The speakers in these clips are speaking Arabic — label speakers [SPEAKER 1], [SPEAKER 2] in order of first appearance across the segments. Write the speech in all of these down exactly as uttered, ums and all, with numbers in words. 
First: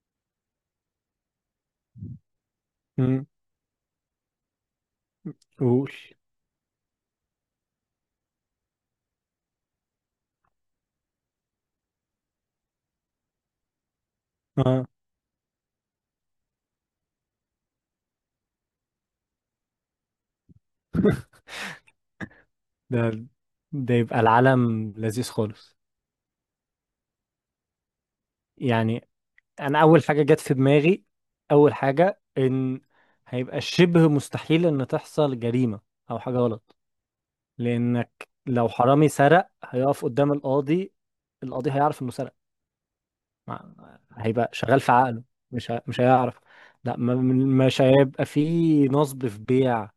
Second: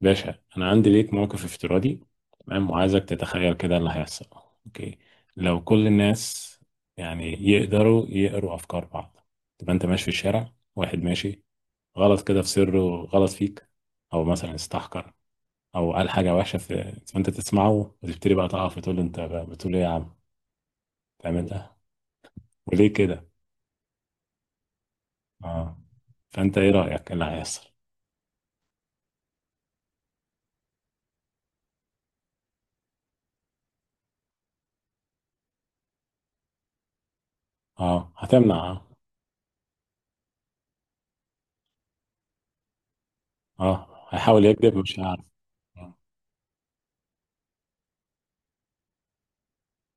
[SPEAKER 1] باشا، انا عندي ليك موقف افتراضي. تمام، وعايزك
[SPEAKER 2] امم
[SPEAKER 1] تتخيل كده اللي هيحصل. اوكي، لو كل
[SPEAKER 2] قول.
[SPEAKER 1] الناس يعني يقدروا يقروا افكار بعض، تبقى انت ماشي في الشارع، واحد ماشي غلط كده في سره، غلط فيك او مثلا
[SPEAKER 2] اه
[SPEAKER 1] استحقر او قال حاجه وحشه في، فانت تسمعه وتبتدي بقى تقف وتقول له: انت بقى بتقول ايه يا عم؟ تعمل ده وليه
[SPEAKER 2] ده
[SPEAKER 1] كده؟
[SPEAKER 2] ده يبقى العالم لذيذ خالص.
[SPEAKER 1] اه. فانت ايه رايك اللي هيحصل؟
[SPEAKER 2] يعني انا اول حاجه جت في دماغي، اول حاجه ان هيبقى شبه مستحيل ان تحصل جريمه او حاجه غلط،
[SPEAKER 1] اه،
[SPEAKER 2] لانك
[SPEAKER 1] هتمنع.
[SPEAKER 2] لو
[SPEAKER 1] اه.
[SPEAKER 2] حرامي سرق هيقف قدام القاضي، القاضي هيعرف انه سرق. مع-
[SPEAKER 1] اه، هيحاول
[SPEAKER 2] هيبقى
[SPEAKER 1] يكذب
[SPEAKER 2] شغال في
[SPEAKER 1] مش
[SPEAKER 2] عقله.
[SPEAKER 1] هيعرف.
[SPEAKER 2] مش ه-
[SPEAKER 1] اه.
[SPEAKER 2] مش هيعرف. لا ما- مش هيبقى فيه نصب في بيع،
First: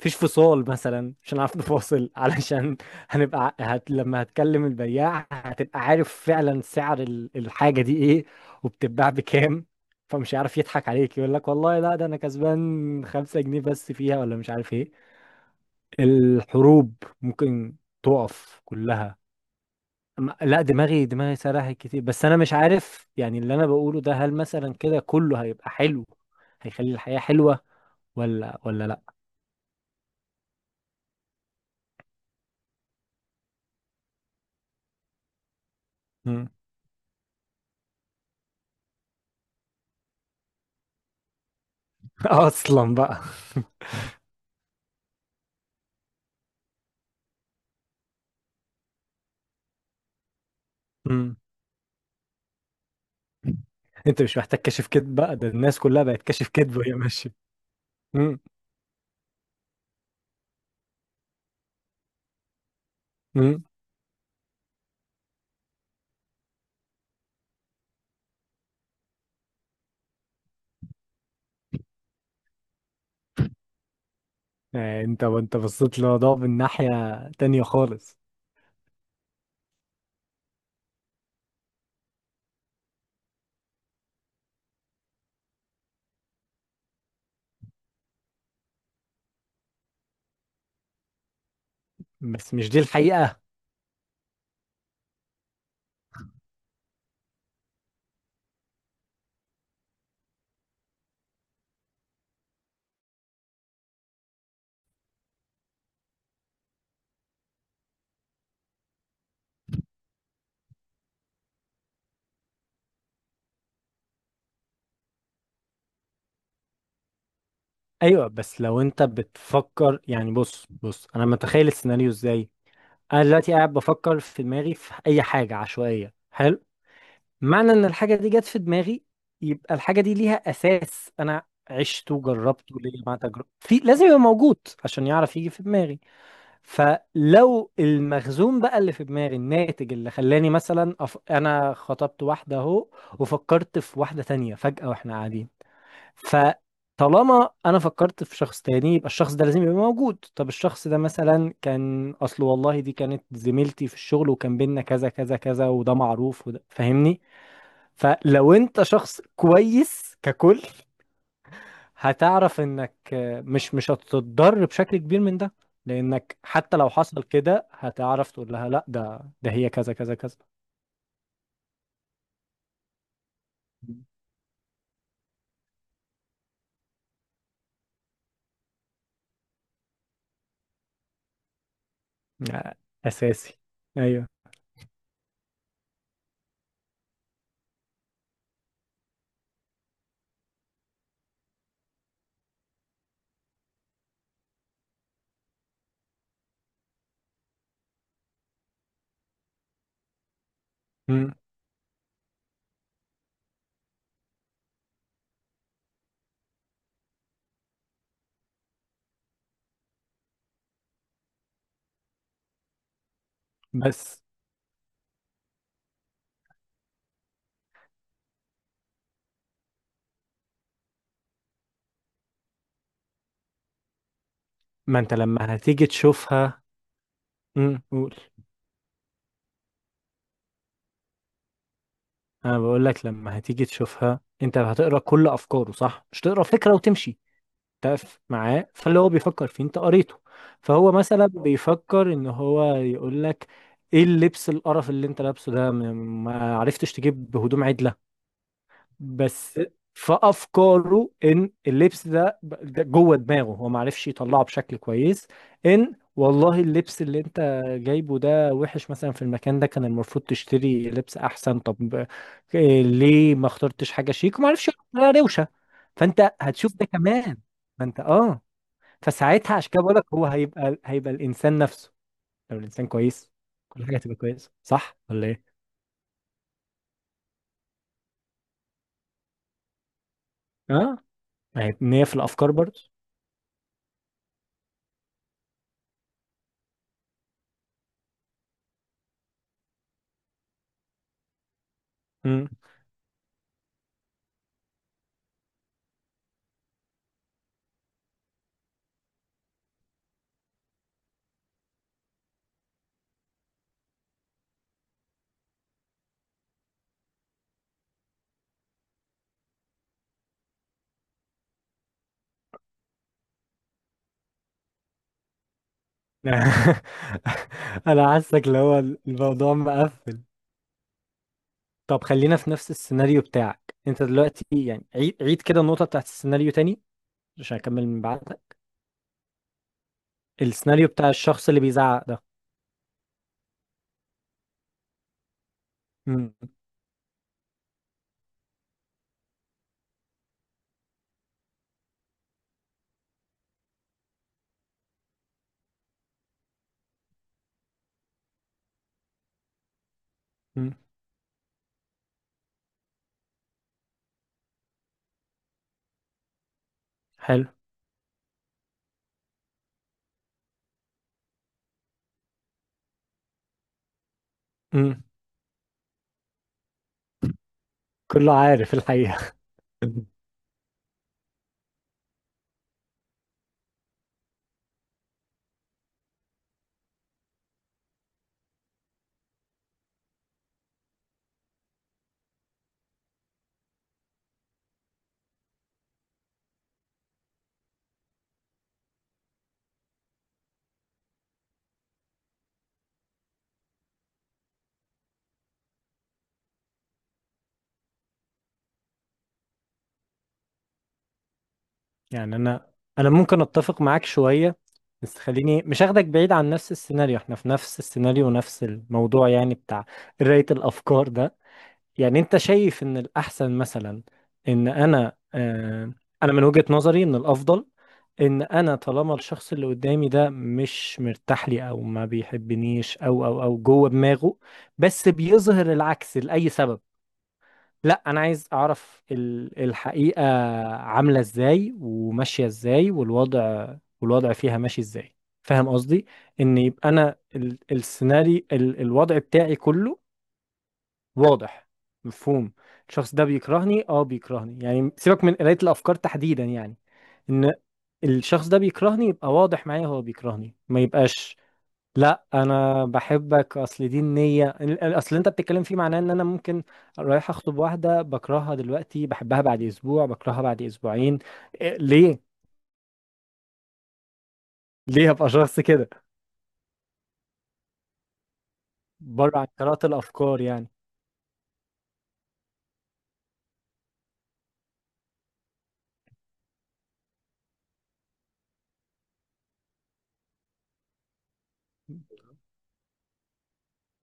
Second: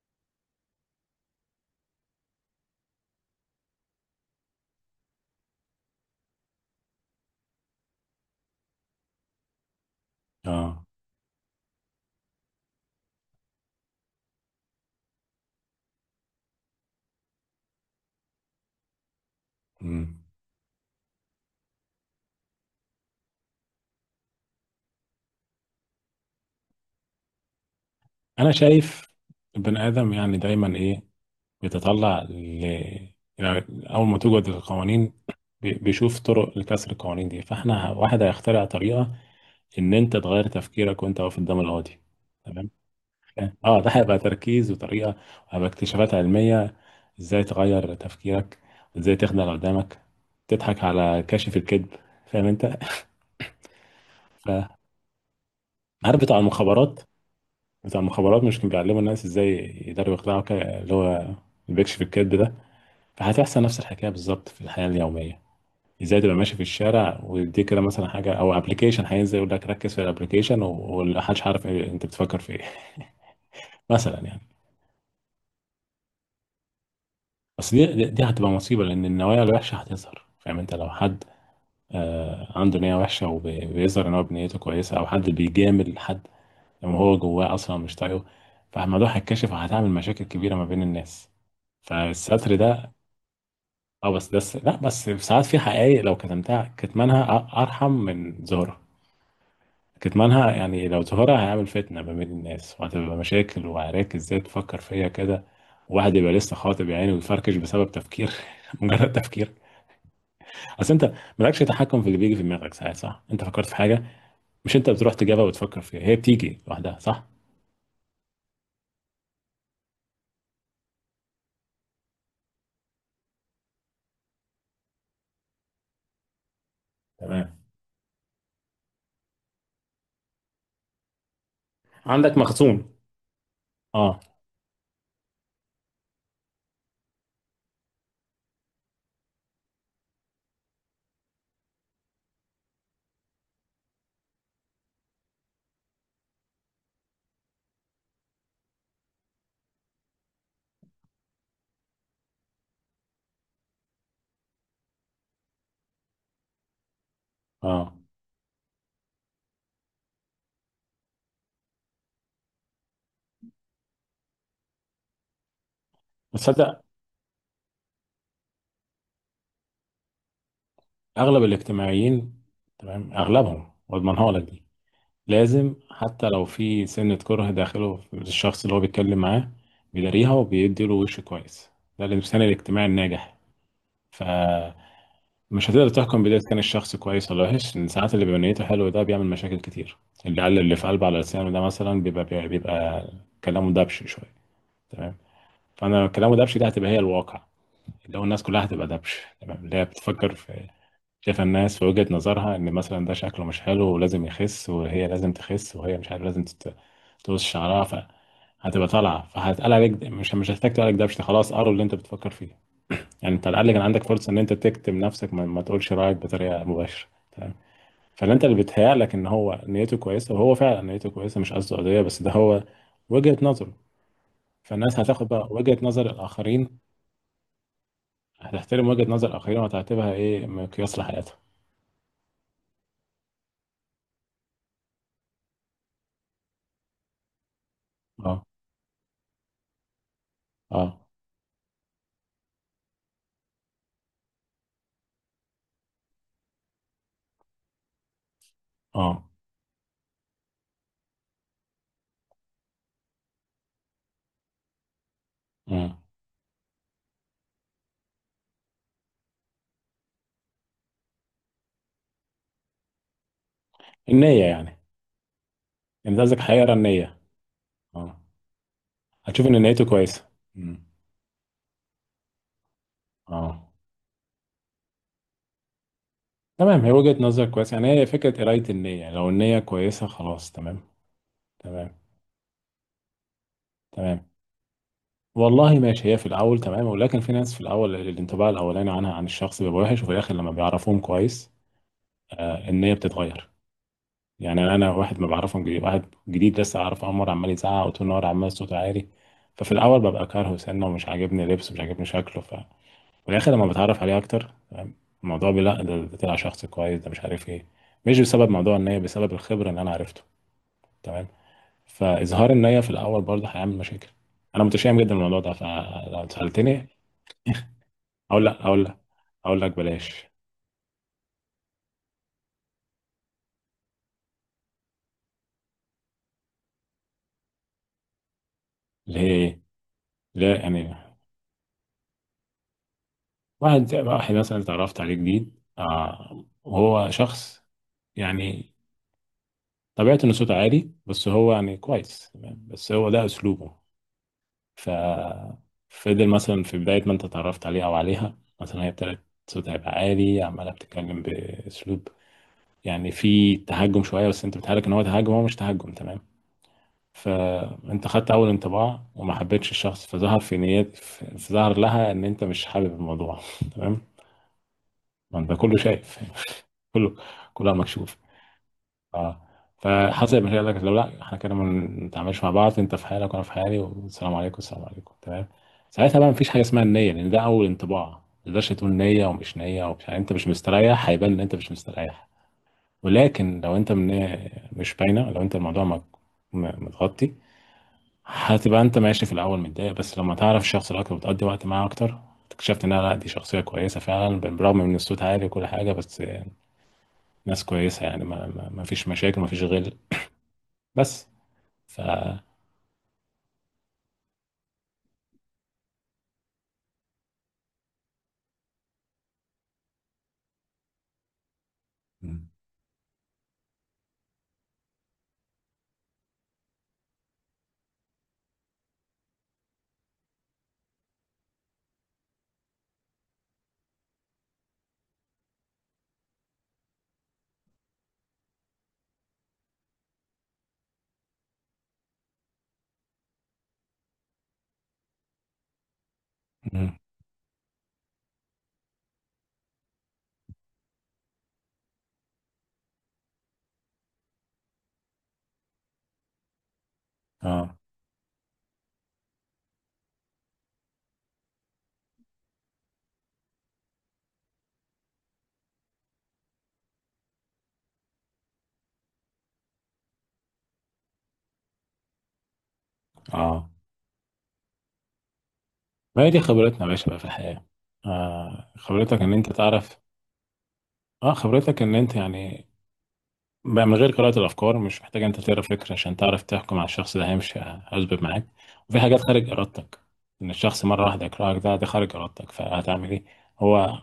[SPEAKER 2] مفيش فصال مثلا، مش هنعرف نفاصل، علشان هنبقى هت... لما هتكلم البياع هتبقى عارف فعلا سعر ال- الحاجة دي ايه، وبتتباع بكام. فمش عارف
[SPEAKER 1] آه.
[SPEAKER 2] يضحك عليك، يقول لك والله لا ده انا كسبان خمسة جنيه بس فيها، ولا مش عارف ايه. الحروب ممكن تقف كلها.
[SPEAKER 1] مم.
[SPEAKER 2] أما- لا، دماغي دماغي سرحت كتير، بس انا مش عارف يعني اللي انا بقوله ده هل مثلا كده كله هيبقى حلو، هيخلي الحياة حلوة،
[SPEAKER 1] انا
[SPEAKER 2] ولا ولا لا.
[SPEAKER 1] شايف البني ادم يعني دايما ايه، بيتطلع ل... يعني، اول ما توجد القوانين بي- بيشوف
[SPEAKER 2] مم.
[SPEAKER 1] طرق لكسر القوانين دي، فاحنا واحد هيخترع طريقه ان انت تغير تفكيرك وانت واقف قدام القاضي. تمام.
[SPEAKER 2] اصلا بقى.
[SPEAKER 1] اه، ده هيبقى تركيز وطريقه، وهيبقى اكتشافات علميه ازاي تغير تفكيرك وازاي تخدع اللي قدامك، تضحك على
[SPEAKER 2] مم.
[SPEAKER 1] كاشف الكذب. فاهم انت؟
[SPEAKER 2] انت مش محتاج
[SPEAKER 1] فعارف
[SPEAKER 2] كشف كذب بقى، ده الناس كلها بقت
[SPEAKER 1] بتاع
[SPEAKER 2] كشف كذب وهي
[SPEAKER 1] المخابرات
[SPEAKER 2] ماشيه.
[SPEAKER 1] بتاع
[SPEAKER 2] مم.
[SPEAKER 1] المخابرات مش كان بيعلموا الناس ازاي يقدروا يخدعوا كده، اللي هو البيكش في الكذب ده؟ فهتحصل
[SPEAKER 2] مم.
[SPEAKER 1] نفس الحكايه بالظبط في الحياه اليوميه. ازاي تبقى ماشي في الشارع ويديك كده مثلا حاجه او ابلكيشن هينزل يقول لك ركز في الابلكيشن، ومحدش عارف إيه انت بتفكر في ايه. مثلا يعني.
[SPEAKER 2] آه، انت وانت بصيت للموضوع من ناحيه تانية
[SPEAKER 1] بس دي دي
[SPEAKER 2] خالص.
[SPEAKER 1] دي هتبقى مصيبه، لان النوايا الوحشه هتظهر. فاهم انت؟ لو حد آه عنده نيه وحشه وبيظهر ان هو بنيته كويسه، او حد بيجامل حد لما هو جواه اصلا مش طايقه، فالموضوع هيتكشف وهتعمل مشاكل كبيره ما بين الناس.
[SPEAKER 2] بس
[SPEAKER 1] فالستر
[SPEAKER 2] مش دي
[SPEAKER 1] ده.
[SPEAKER 2] الحقيقه.
[SPEAKER 1] اه، بس ده الس- لا، بس ساعات في حقائق لو كتمتها، كتمانها أ- ارحم من ظهورها. كتمانها يعني، لو ظهرها هيعمل فتنة ما بين الناس، وهتبقى مشاكل وعراك. ازاي تفكر فيا كده؟ واحد يبقى لسه خاطب يعني ويفركش بسبب تفكير؟ مجرد تفكير. اصل انت مالكش تحكم في اللي بيجي في دماغك ساعات، صح؟ انت فكرت في حاجة، مش انت بتروح تجيبها وتفكر فيها، هي بتيجي لوحدها، صح؟
[SPEAKER 2] ايوه، بس لو انت بتفكر، يعني بص بص انا متخيل السيناريو ازاي. انا دلوقتي قاعد بفكر في دماغي في اي حاجه عشوائيه، حلو.
[SPEAKER 1] تمام،
[SPEAKER 2] معنى ان الحاجه دي جت في دماغي، يبقى الحاجه دي ليها اساس، انا عشته،
[SPEAKER 1] عندك
[SPEAKER 2] جربته،
[SPEAKER 1] مخزون.
[SPEAKER 2] ليا مع تجربه في، لازم
[SPEAKER 1] اه.
[SPEAKER 2] يبقى موجود عشان يعرف يجي في دماغي. فلو المخزون بقى اللي في دماغي الناتج اللي خلاني مثلا أف... انا خطبت واحده اهو، وفكرت في واحده تانية فجأة واحنا قاعدين. فطالما انا فكرت في شخص تاني، يبقى الشخص ده لازم يبقى موجود. طب الشخص ده مثلا كان اصل والله دي كانت زميلتي في الشغل، وكان بينا كذا كذا كذا، وده معروف، وده فاهمني.
[SPEAKER 1] اه.
[SPEAKER 2] فلو انت شخص كويس ككل، هتعرف انك مش مش هتتضر بشكل كبير من ده، لانك حتى
[SPEAKER 1] بتصدق؟
[SPEAKER 2] لو حصل كده هتعرف تقول لها لا، ده ده هي كذا كذا كذا.
[SPEAKER 1] اغلب الاجتماعيين، تمام، اغلبهم، واضمنها لك دي. لازم حتى لو في سنة كره داخله في الشخص اللي هو بيتكلم معاه، بيداريها وبيدي له وش كويس. ده الإنسان
[SPEAKER 2] آه،
[SPEAKER 1] الاجتماعي الناجح.
[SPEAKER 2] اساسي. ايوه.
[SPEAKER 1] فمش هتقدر تحكم بداية كان الشخص كويس ولا وحش، إن ساعات اللي بيبقى نيته حلوة ده بيعمل مشاكل كتير. اللي قال اللي في قلبه على لسانه ده مثلا بيبقى بيبقى, بيبقى كلامه دبش شوية. تمام. فأنا كلامه دبش دي هتبقى هي الواقع، اللي هو الناس كلها هتبقى دبش. تمام، اللي هي بتفكر في،
[SPEAKER 2] مم.
[SPEAKER 1] شايف الناس في وجهة نظرها ان مثلا ده شكله مش حلو ولازم يخس، وهي لازم تخس، وهي مش عارف لازم تت- تقص شعرها، فهتبقى طالعه، فهتقال عليك ده- مش مش هتحتاج تقول عليك ده، مش خلاص قروا اللي انت بتفكر فيه. يعني انت على الاقل كان عندك
[SPEAKER 2] بس
[SPEAKER 1] فرصه ان انت تكتم نفسك، ما, ما تقولش رايك بطريقه مباشره. تمام. فاللي انت، اللي بيتهيأ لك ان هو نيته كويسه وهو فعلا نيته كويسه، مش قصده قضيه، بس ده هو وجهة نظره.
[SPEAKER 2] ما
[SPEAKER 1] فالناس
[SPEAKER 2] انت
[SPEAKER 1] هتاخد بقى
[SPEAKER 2] لما
[SPEAKER 1] وجهة
[SPEAKER 2] هتيجي
[SPEAKER 1] نظر
[SPEAKER 2] تشوفها.
[SPEAKER 1] الاخرين.
[SPEAKER 2] مم. قول.
[SPEAKER 1] هتحترم وجهة نظر الاخرين وهتعتبرها ايه، مقياس لحياتها.
[SPEAKER 2] انا بقول لك لما هتيجي تشوفها انت هتقرا كل افكاره، صح؟ مش تقرا فكرة وتمشي، تف
[SPEAKER 1] اه.
[SPEAKER 2] معاه، فاللي هو بيفكر فيه انت قريته. فهو
[SPEAKER 1] اه.
[SPEAKER 2] مثلا بيفكر ان هو يقول لك ايه اللبس القرف اللي انت لابسه ده، م- ما عرفتش تجيب هدوم عدله،
[SPEAKER 1] اه.
[SPEAKER 2] بس. فافكاره ان اللبس ده ده جوه دماغه، هو ما عرفش يطلعه بشكل كويس، ان
[SPEAKER 1] مم.
[SPEAKER 2] والله اللبس اللي انت جايبه ده وحش مثلا، في المكان ده كان المفروض تشتري لبس احسن. طب إيه ليه ما اخترتش حاجه شيك،
[SPEAKER 1] النية
[SPEAKER 2] وما عرفش
[SPEAKER 1] يعني.
[SPEAKER 2] يقول لها روشه.
[SPEAKER 1] انت
[SPEAKER 2] فانت
[SPEAKER 1] قصدك هيقرا
[SPEAKER 2] هتشوف ده
[SPEAKER 1] النية؟
[SPEAKER 2] كمان. فانت
[SPEAKER 1] اه،
[SPEAKER 2] اه،
[SPEAKER 1] هتشوف
[SPEAKER 2] فساعتها
[SPEAKER 1] ان
[SPEAKER 2] عشان كده
[SPEAKER 1] نيته
[SPEAKER 2] بقول لك
[SPEAKER 1] كويسة.
[SPEAKER 2] هو هيبقى
[SPEAKER 1] مم.
[SPEAKER 2] هيبقى الانسان نفسه. لو الانسان كويس،
[SPEAKER 1] اه.
[SPEAKER 2] كل حاجه هتبقى كويسه، صح ولا ايه؟
[SPEAKER 1] تمام، هي وجهة نظر كويسة يعني، هي فكرة قراية النية. يعني لو النية كويسة خلاص. تمام.
[SPEAKER 2] اه، يعني
[SPEAKER 1] تمام.
[SPEAKER 2] نية في الافكار برضه.
[SPEAKER 1] تمام. والله ماشي، هي في الأول تمام، ولكن في ناس في الأول الانطباع الأولاني عنها، عن الشخص، بيبقى وحش، وفي الآخر لما بيعرفوهم كويس،
[SPEAKER 2] امم.
[SPEAKER 1] آه، النية بتتغير. يعني أنا واحد ما بعرفهم جديد، واحد جديد لسه أعرفه أول مرة، عمال يزعق وطول النهار عمال صوته عالي. ففي الأول ببقى كارهه سنة ومش عاجبني لبسه مش عاجبني شكله. في الاخر لما بتعرف عليه اكتر، فاهم؟ الموضوع بي- لا، ده ده طلع شخص كويس، ده مش عارف ايه. مش بسبب موضوع النية، بسبب الخبرة اللي انا عرفته. تمام. فاظهار النية في الاول برضه هيعمل مشاكل. انا متشائم جدا بالموضوع ده. فلو سألتني،
[SPEAKER 2] انا
[SPEAKER 1] اقول
[SPEAKER 2] حاسك اللي
[SPEAKER 1] لا،
[SPEAKER 2] هو
[SPEAKER 1] اقول لا،
[SPEAKER 2] الموضوع
[SPEAKER 1] اقول لك
[SPEAKER 2] مقفل.
[SPEAKER 1] بلاش.
[SPEAKER 2] طب خلينا في نفس السيناريو بتاعك انت دلوقتي، يعني عيد عيد كده النقطه بتاعت السيناريو تاني عشان اكمل من بعدها.
[SPEAKER 1] ليه؟ ايه؟ لا
[SPEAKER 2] السيناريو
[SPEAKER 1] يعني،
[SPEAKER 2] بتاع الشخص اللي بيزعق ده.
[SPEAKER 1] واحد واحد مثلا اتعرفت عليه جديد، آه،
[SPEAKER 2] امم.
[SPEAKER 1] وهو شخص يعني طبيعته انه صوته عالي، بس هو يعني كويس. تمام، بس هو ده اسلوبه. ف فضل مثلا، في بداية ما انت اتعرفت عليها او عليها، مثلا هي ابتدت صوتها يبقى عالي، عمالة
[SPEAKER 2] امم.
[SPEAKER 1] بتتكلم بأسلوب، يعني في تهجم شوية، بس انت بتهالك ان هو تهجم، هو مش تهجم. تمام.
[SPEAKER 2] حلو.
[SPEAKER 1] فانت خدت اول انطباع وما حبيتش الشخص، فظهر في نيات فظهر لها ان انت مش حابب الموضوع. تمام.
[SPEAKER 2] امم.
[SPEAKER 1] ما انت كله شايف. كله، كلها مكشوف.
[SPEAKER 2] كله عارف الحقيقه.
[SPEAKER 1] اه. فحسب ما هي قال لك لو لا احنا كده ما نتعاملش مع بعض، انت في حالك وانا في حالي، والسلام عليكم، السلام عليكم. تمام. ساعتها بقى مفيش حاجه اسمها النيه، لان ده اول انطباع، ما تقدرش تقول نيه ومش نيه، ومش يعني انت مش مستريح هيبان ان انت مش مستريح. ولكن لو انت من، مش باينه، لو انت الموضوع مك- م- متغطي، هتبقى انت ماشي في الاول متضايق، بس لما تعرف الشخص ده اكتر وتقضي وقت معاه اكتر، اكتشفت انها لا، دي شخصيه كويسه فعلا، بالرغم من الصوت عالي وكل حاجه. بس، ناس كويسه يعني، ما, ما ما فيش مشاكل، ما فيش غل. بس. ف
[SPEAKER 2] يعني انا انا ممكن اتفق معاك شويه، بس خليني مش هاخدك بعيد عن نفس السيناريو. احنا في نفس السيناريو ونفس الموضوع يعني بتاع قرايه الافكار ده. يعني انت
[SPEAKER 1] مم.
[SPEAKER 2] شايف ان الاحسن مثلا ان انا آه، انا من وجهه نظري ان الافضل ان انا طالما الشخص اللي قدامي ده مش مرتاح لي او ما بيحبنيش، او او او جوه دماغه بس بيظهر العكس لاي سبب، لا انا عايز اعرف ال- الحقيقة، عاملة ازاي وماشية ازاي، والوضع والوضع فيها ماشي ازاي. فاهم قصدي؟ ان يبقى
[SPEAKER 1] مم.
[SPEAKER 2] انا ال- السيناريو ال- الوضع بتاعي كله واضح مفهوم. الشخص ده بيكرهني، اه بيكرهني يعني، سيبك من قراية الافكار تحديدا، يعني ان
[SPEAKER 1] اه.
[SPEAKER 2] الشخص ده بيكرهني، يبقى واضح معايا هو بيكرهني، ما يبقاش لا انا بحبك. اصل دي النيه ال- ال- اصل انت بتتكلم فيه، معناه ان انا ممكن رايح اخطب واحده بكرهها دلوقتي، بحبها بعد اسبوع، بكرهها بعد اسبوعين، إيه ليه،
[SPEAKER 1] اه.
[SPEAKER 2] ليه هبقى شخص كده؟
[SPEAKER 1] ما هي دي خبرتنا يا باشا بقى في الحياة. آه، خبرتك ان
[SPEAKER 2] بره عن
[SPEAKER 1] انت
[SPEAKER 2] قراءه
[SPEAKER 1] تعرف.
[SPEAKER 2] الافكار يعني.
[SPEAKER 1] اه، خبرتك ان انت يعني، بقى من غير قراءة الافكار، مش محتاج انت تقرا فكرة عشان تعرف تحكم على الشخص ده هيمشي هيظبط معاك، وفي حاجات خارج ارادتك، ان الشخص مرة واحدة يكرهك ده ده خارج ارادتك، فهتعمل ايه؟ هو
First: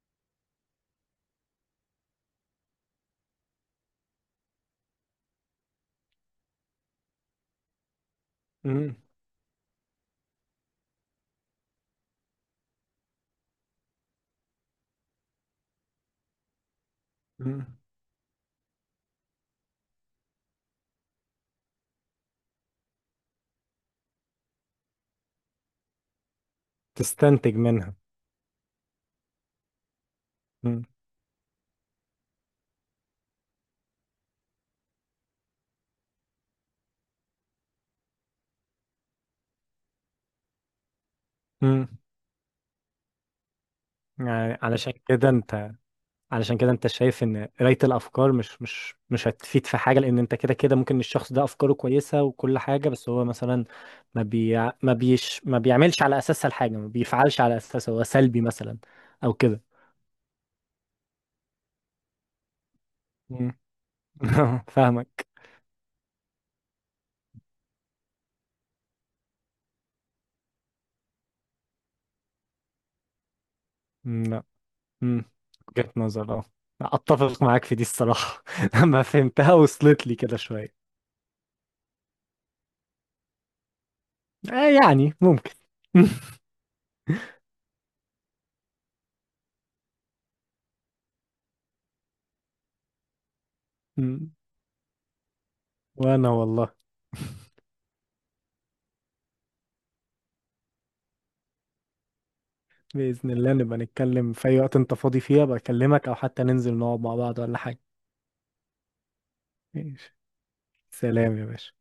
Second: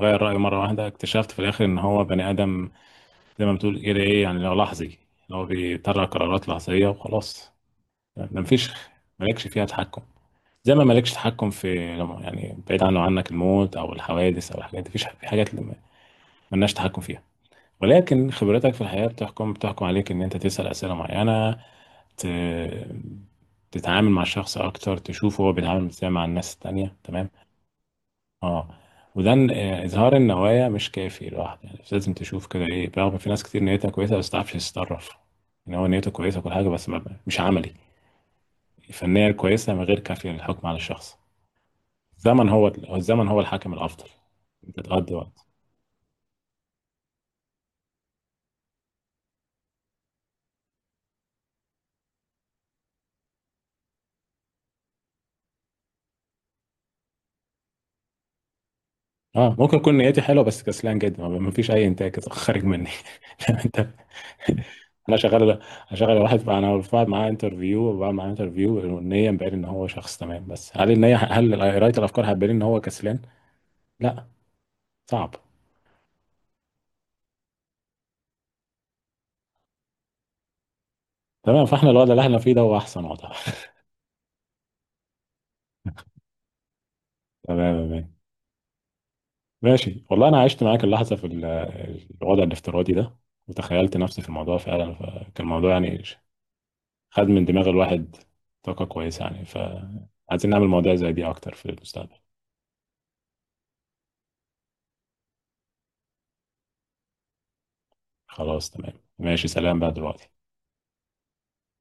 [SPEAKER 1] غير رأيه مرة واحدة، اكتشفت في الاخر ان هو بني ادم، زي ما بتقول كده ايه يعني، لو لحظي، اللي هو بيطلع قرارات لحظية وخلاص. ده مفيش،
[SPEAKER 2] مم.
[SPEAKER 1] مالكش فيها تحكم، زي ما مالكش تحكم في، يعني بعيد عنه عنك، الموت او الحوادث او الحاجات دي، مفيش، في حاجات اللي مالناش تحكم فيها.
[SPEAKER 2] مم.
[SPEAKER 1] ولكن خبرتك في الحياه بتحكم بتحكم عليك ان انت تسال اسئله معينه، ت... تتعامل مع الشخص اكتر، تشوف هو بيتعامل ازاي مع الناس التانية. تمام.
[SPEAKER 2] تستنتج منها.
[SPEAKER 1] اه. وده إن- آه، اظهار النوايا
[SPEAKER 2] مم.
[SPEAKER 1] مش كافي لوحده، يعني لازم تشوف كده ايه، برغم في ناس كتير نيتها كويسه بس تعرفش تتصرف ان هو نيته كويسه وكل حاجه، بس ما- مش عملي. الفنيه الكويسه من غير كافيه للحكم على الشخص.
[SPEAKER 2] مم.
[SPEAKER 1] الزمن هو الزمن هو الحاكم الافضل.
[SPEAKER 2] يعني
[SPEAKER 1] انت
[SPEAKER 2] علشان
[SPEAKER 1] تقضي
[SPEAKER 2] كده
[SPEAKER 1] وقت.
[SPEAKER 2] انت، علشان كده انت شايف ان قراية الافكار مش مش مش هتفيد في حاجة، لان انت كده كده ممكن الشخص ده افكاره كويسة وكل حاجة، بس هو مثلا ما بي ما بيش ما بيعملش على اساسها الحاجة، ما بيفعلش على اساسها، هو سلبي مثلا او
[SPEAKER 1] اه،
[SPEAKER 2] كده.
[SPEAKER 1] ممكن يكون نيتي حلوه بس كسلان جدا، ما ما فيش اي انتاج خارج مني.
[SPEAKER 2] مم.
[SPEAKER 1] لا، انت. انا
[SPEAKER 2] فاهمك.
[SPEAKER 1] شغال، شغال واحد، انا بعمل معاه انترفيو وبعمل معاه انترفيو، والنيه مبين ان هو شخص تمام، بس هل النيه، هل قرايه الافكار هتبين ان هو كسلان؟
[SPEAKER 2] مم،
[SPEAKER 1] لا.
[SPEAKER 2] لا. مم،
[SPEAKER 1] صعب.
[SPEAKER 2] وجهة نظر اه، اتفق معاك في دي الصراحة. لما فهمتها وصلت لي كده شوية.
[SPEAKER 1] تمام، فاحنا الوضع اللي احنا فيه ده هو احسن وضع.
[SPEAKER 2] آه، يعني ممكن.
[SPEAKER 1] تمام. تمام. ماشي والله، انا عشت معاك اللحظه في ال- الوضع الافتراضي ده، وتخيلت نفسي في
[SPEAKER 2] مم،
[SPEAKER 1] الموضوع فعلا، فكان الموضوع يعني
[SPEAKER 2] وانا والله.
[SPEAKER 1] خد من دماغ الواحد طاقة كويسة، يعني فعايزين نعمل مواضيع زي دي أكتر في المستقبل.
[SPEAKER 2] بإذن الله نبقى نتكلم في أي وقت أنت فاضي فيها بكلمك، أو حتى ننزل نقعد مع بعض ولا حاجة.
[SPEAKER 1] خلاص. تمام. ماشي. سلام بقى
[SPEAKER 2] ماشي،
[SPEAKER 1] دلوقتي.
[SPEAKER 2] سلام يا باشا.